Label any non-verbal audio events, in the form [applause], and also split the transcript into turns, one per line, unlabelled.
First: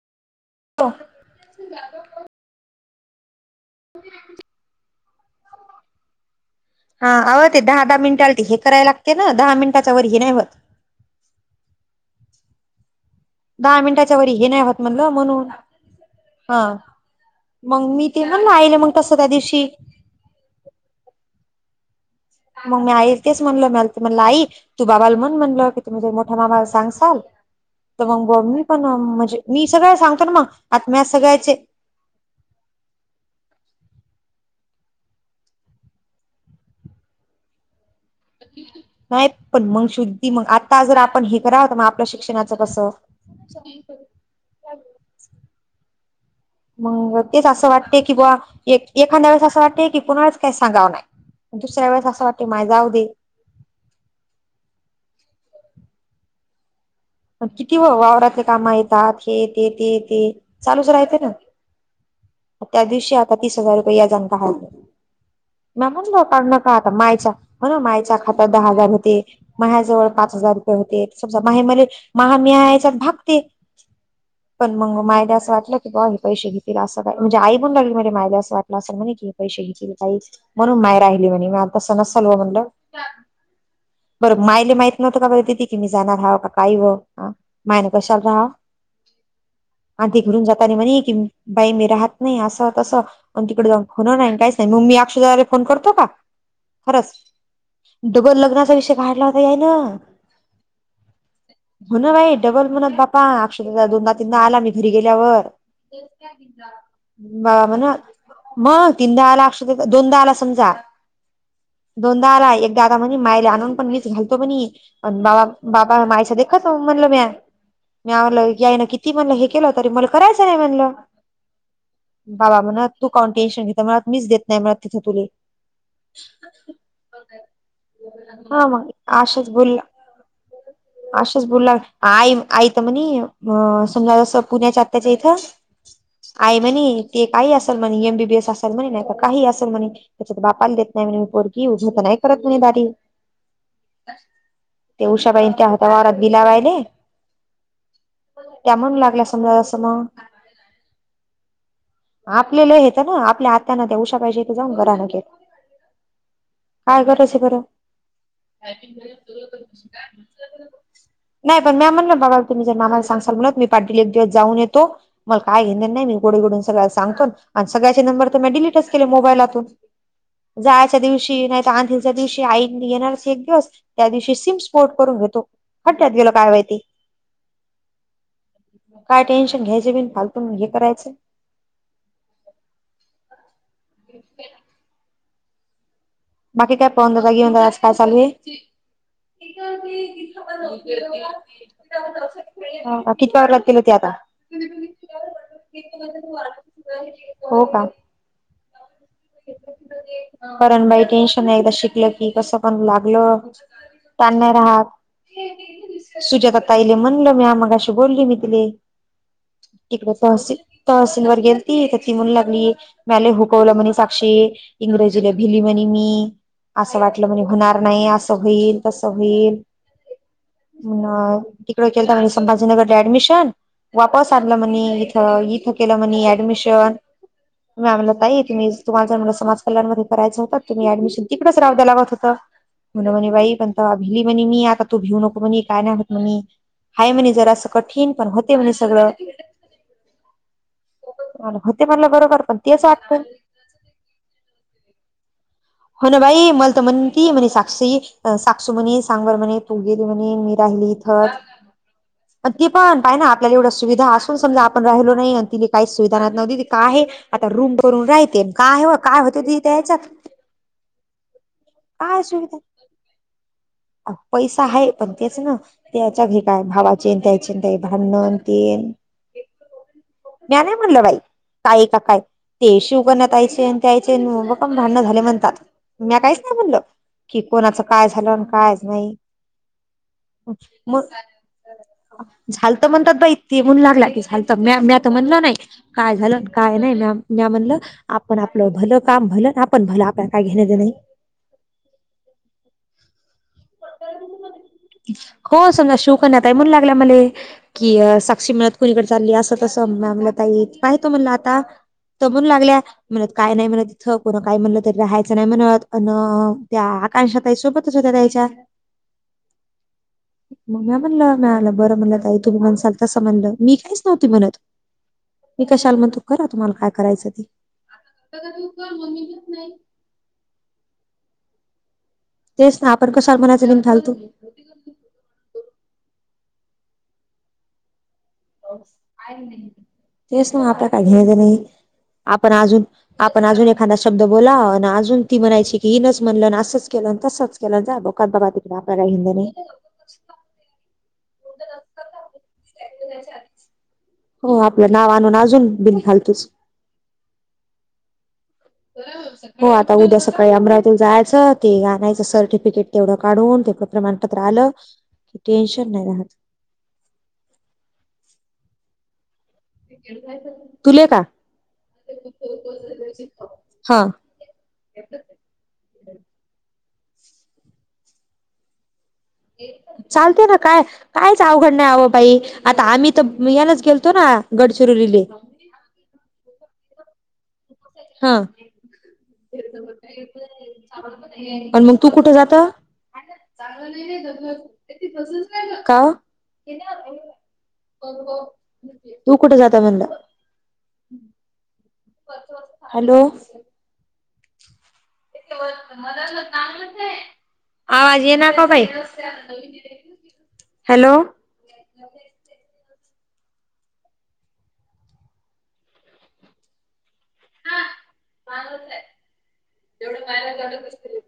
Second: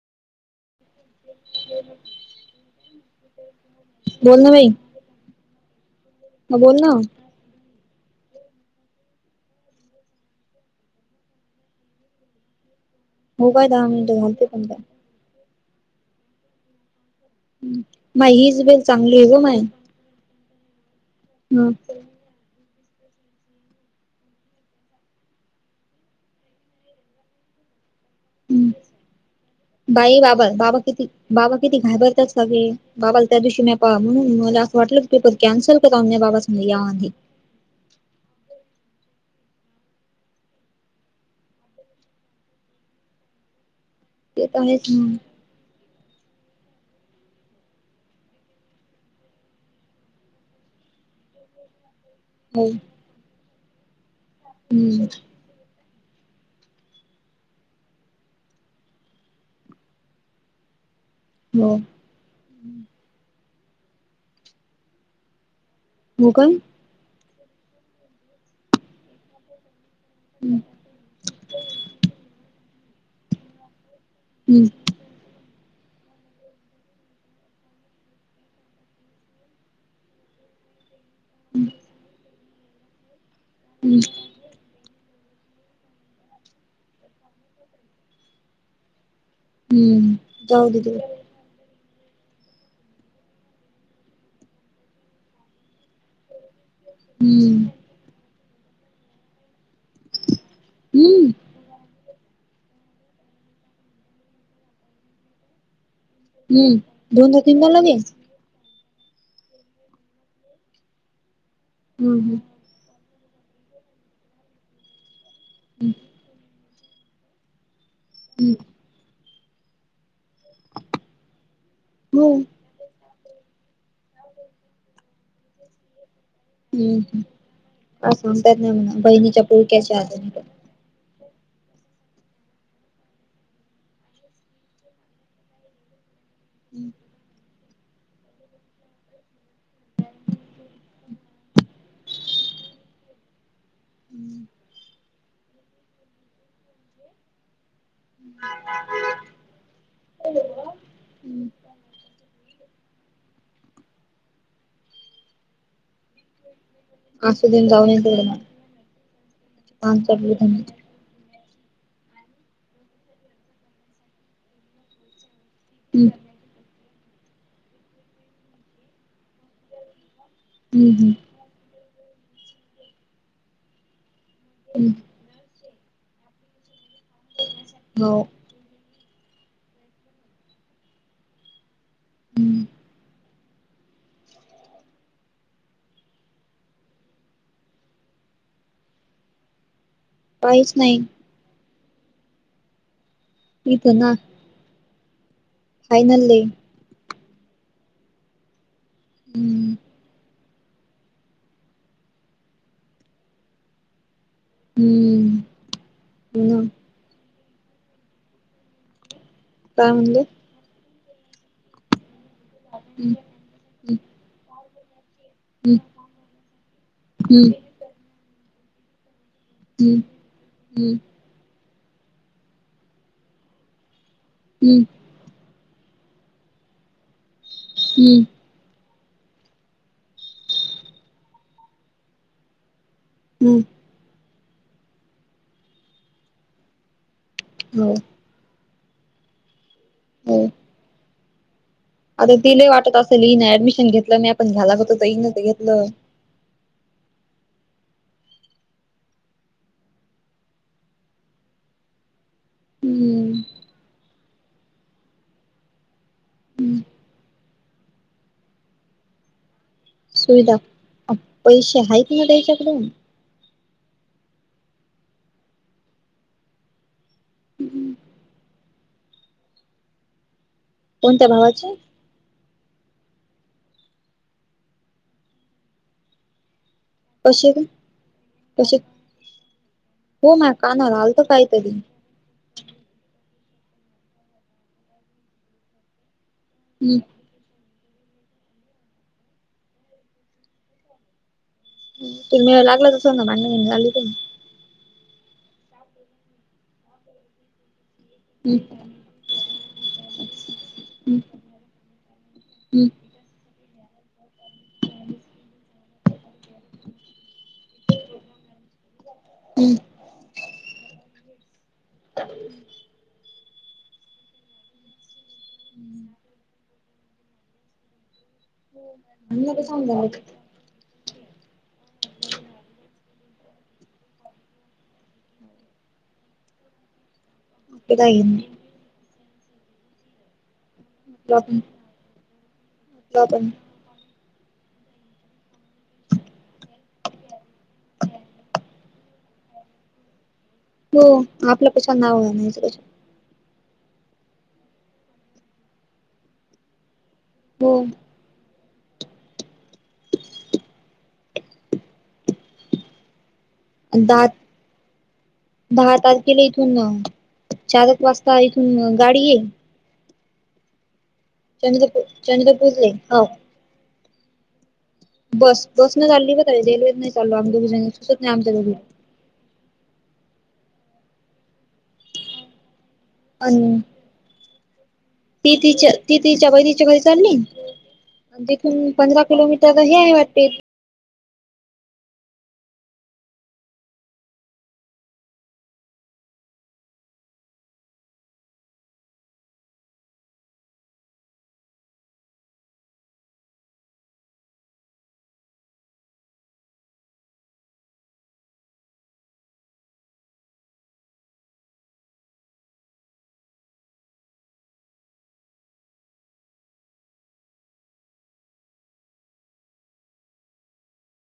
हो,
बोल ना बाई बोल ना,
हा अव ते दहा दहा मिनट हे करायला लागते ना दहा मिनटाच्या वर ह नाही होत.
हो काय
दहा मिनिटाच्या
मिनिटं
वरी
घालते
हे नाही
पण
होत
काय
म्हणलं म्हणून हा मग मी ते
माय
म्हण ना
हीच
आहिले
बेल
मग तसं
चांगली
त्या
आहे ग
दिवशी
हम.
मग मी आईला तेच म्हणलो मल ते म्हंटल आई तू बाबाला म्हण म्हटलं की तुम्ही जर मोठया मामाला सांगसाल तर मग ब मी पण म्हणजे मी सगळ
बाई
सांगतो ना
बाबा
मग
बाबा
आता मॅ
किती बाबा
सगळ्याचे
किती घाबरतात सगळे बाबाला त्या दिवशी म पहा म्हणून मला असं वाटलं कीे पर कॅन्सल कररा्या बाबा सम यान
नाही पण मग शुद्धी मग आता जर आपण हे करावत मग आपल्या शिक्षणाचं कसं
ते तर आहेच,
मग तेच असं वाटते की बुवा एखाद्या वेळेस असं वाटते की कूणालाच काही सांगावं नाही. दुसऱ्या वेळेस असं वाटते
हो
माय जाऊ दे.
हम्म.
किती वावडातले काम येतात हे येते ते येते चालूच राहते ना,
हो,
त्या दिवशी आता तीस हजार रुपये व्याजाणे काढले म्हणग
हो
काढू
काय
नका. मायच्या हो ना मायच्या खात्यात दहा हजार होते माया्याजवळ पाच हजार
हम्म
रुपये होते. समजा म महा म यायच्यात भागते पण मग मायला असं वाटलं. किंवा हे पैसे घेततील अस. णे आई माय असं वाट असेल म्हणे की पैसे घ का म्हणून मायर आहे. म आतां सलव म्हटलं
हम्.
बरं मायले माहित नव्हतं का बरं तिथती की मी जाणार हं काही हो मायन कशाला राहा
हम्म.
आधी घरून
जाऊ
जाताना
दे
म्हणे
तिकडे
की बाई मी राहत नाही असं तसं. पण मग तिकडे जाऊन फोन नाही काहीच नाही मम्मी अक्षरारे फोन करतो का खरंच
हम्म
डबल लग्नाचा विषय काढला होता याय ना.
हम्म
हो ना बाई डबल मुनात बापा दोनदा तीनदा आला मी घरी गेल्यावर
हम्म दोनदा
बा
तीनदा
म्हणा.
लगेच
मग तीनदाला अक्ष दोनदाहाला समजा
हम्म हम्म
दोनदाहाला एक दादा म्हण मायला आणून पणीच घालतो पण बा बाबा मायचा देखत. म्हणलं मी मी आलं
हम्म
याई ना किती म्हणलं हे केलं तरी मलं करायचं नाही म्हणलं.
हो
बाबा म्हणा तू काउन टेन्शन घेते म्हत म मिस देत नाही म्ह तिथं तुला हो
हा सांगतात ना म्ह बहिणीच्या पुळक्याच्या आदणी पण
असंच बोलला आई आई त म्हणे समजा जस पुण्याच्या आत्याच्या इथं आय म्हणे ते काही असेल म्हणे एमबीबीएस असाल म्हणे नाही का काही असेल म्हणे त्यांच्या बापाला देत नाही म्हणे पोरगी उझत नाही करत म्हणे दारी
हम्म
ते उषाबाई त्या होता वारात त्या मग लागल्या समजा जसं मग आपल्याला हच ना आपल्या आत्याना ते उशा पाहिजे ते जाऊन घरा नकेत. काय कराच
असू
बरं.
देऊन जाऊ नये तेवढं मला काम चालू हम्म
नाही पण मी म्हणल बाबा तुम्ही जर मामाला सांगाल म्हणत मी पाठील एक दिवस जाऊन येतो मला काय घे नाही. नाही मी गोड गुडून सगळला सांगतो आणि सगळ्याचे नंबर तर मी डलीटच केले मोबाईलातून जायच्या
हम्म
दिवशी नाहीत आंधीच्या दिवशी आई येणार एक दिवस त्या दिवशी सिम स्फोट
हम्म
करून घेतो हट्ट्यात गेल काय माहिती
हो.
काय टेन्शन घ्यायचे बिन फालतून हे करायचं.
हम्.
बाकी काय पवन दादा काय चालू.
काहीच नाही
किती वर लागतील होते आता. त प.
फायनलली.
हो का
हम्म
कारण बाई टेन्शन आहे एकदा शिकलं की कसं पण लागलं. त
हम्म
राहात
हो
सुजात
ना
ताईले म्हणले मी मग बोलली मी तिला
काय म्हणले
लागला म्हणून ती म्हणाली. ली
हम्म
म हुकवला मनी
हम्म
साक्षी इंग्रेजीले भिली
हम्म
मनी मी. असं वाटलं म्हणजे
हम्म
होणार नाही असं होईल तसं होईल.
हम्म हम्म
तिकडे केलता म्हणे ऍडमिशन संभाजीनगरला वापस आलं
हम्म
म्हणे इथं इथं केलं म्हनी ऍडमिशन म आमला
हम्म
त य तुम् तुम्हा समाज कल्याणमध्येध्ये करायचं होतं तम् ऍडमिशन तिकडेच राहू द्यायचं. म्हण म्हणे बाई पण
हो
त भिली म्हणे मी आता तू भिऊ नको म्हणे काय नाही होत म म हय म्हणे. जरा अस कठीण पण होते म्हणजे सगळं.
हो
होते म्हटलं
आता तिला वाटत असेल हईन ऍडमिशन घेतलं नाहीी आपण घ्याला होत इईन तर घेतलं.
हो ना बाई मल तर म्हणती म्हणे साक्षी साक्षू म्हणे सांगवर म्हणे तू गेली म्हणे मी राहिली ईथे. ते पण पाहि ना
हम्म
आपल्याला एवढ सुविधा असु. ण समजा आपण राहिलो नाही आणि तिने काहीच सुविधाना नव्हती त का आहे. आता रूम करून राहते काय हो काय होतं त त्या यांच्यात
सुविधा पैसे आहेत
हा
ना
सुविधा
त्याच्याकडून
पैसा आहे पण तेच ना त्यांच्या घ काय भावा चिंता चिंतय भांडेन ते म्हणलं बाई
कोणत्या भावाचे
काय का काय ते शिवकन्या करण्यात यायचे आणि ते यायचे बकम भाडणे झाले म्हणतात मी काहीच नाही बोललं कि
कसे
कोणाचं काय झालं
कसे
कायच नाही
हो माझ्या
म
कानाला आलत काहीतरी
झाल तर म्हणतात बाई ते म्हण लागला क झालत म मत म्हणलं नाही काय झालं काय नाही
हम्म
म म म्हणलं आपण आपलं भलं काम भलं आपण भलं आपल्या का घ नाही दे नाही
[unintelligible]
हो मला शिवतोय कन्या म्हणाल्या साक्षी
हम्म
मिणत खुलीकडे चालली असं तसंमलं ताई पाह तो म्हणला आता तर म्हणून लागल्या
हम्म
म्हणत काय नाही म्हण तिथं कोण काय म्हणलं तरी राहायचं नाही म्हणत अन त्या कायशातई सोबतच होत्या त्यायच्या
हम्
म्या म्हणलं मिळालं बरं म्हणला ताई तुम्ही म्हणसाल तसं म्हणलं मी काहीच नव्हती म्हणत मी कशालम तू करा तुम्हाला काय करायचं त
नम
तेच ना आपण कशवर मनाचा निम ालतो
कधाई
का तेस आप का घ्याच
आपलं
नाही
आपण
आपण अज आपण अज हा शब्द बोला आणि अजून ती म्हणायची की ही नच म्हणल असंच केलं तसंच केलं जा बकात बबा बा प काही हंदने
हो आपलं कशा नाव नाहीच क
हो आपलं नाव आणून अजून बिन घालतोच
हो
हो आता उद्या सकाळी अमरावती जायचं ते आणायचं सर्टिफिकेट तेवढं काढून ते
आणि दहा
प्रमाणपत्र आलं की टेन्शन
दहा
नाही राहत
तारखेला इथून चालक वाजता इथून गाडी आहे
तुले का
चंद्रपूरे हो
हा
चाल आमसत नाही आमच्याडे
चालते ना काय कायच अवघड नाही हवं बाई आता आम्ही तर
आणि
यालाच गेलो ो ना गडचिरोलीले
ती तिच्या ती तिच्या बाई तिच्या घरी चालली
हा.
देखील पंधरा किलोमीटर हे आहे वाटते
पण मग तू कुठे जात तच [unintelligible] तू कुठे जाता म्हणला हॅलो आवाज ये नाका भाई हॅलो हो एवढ पा क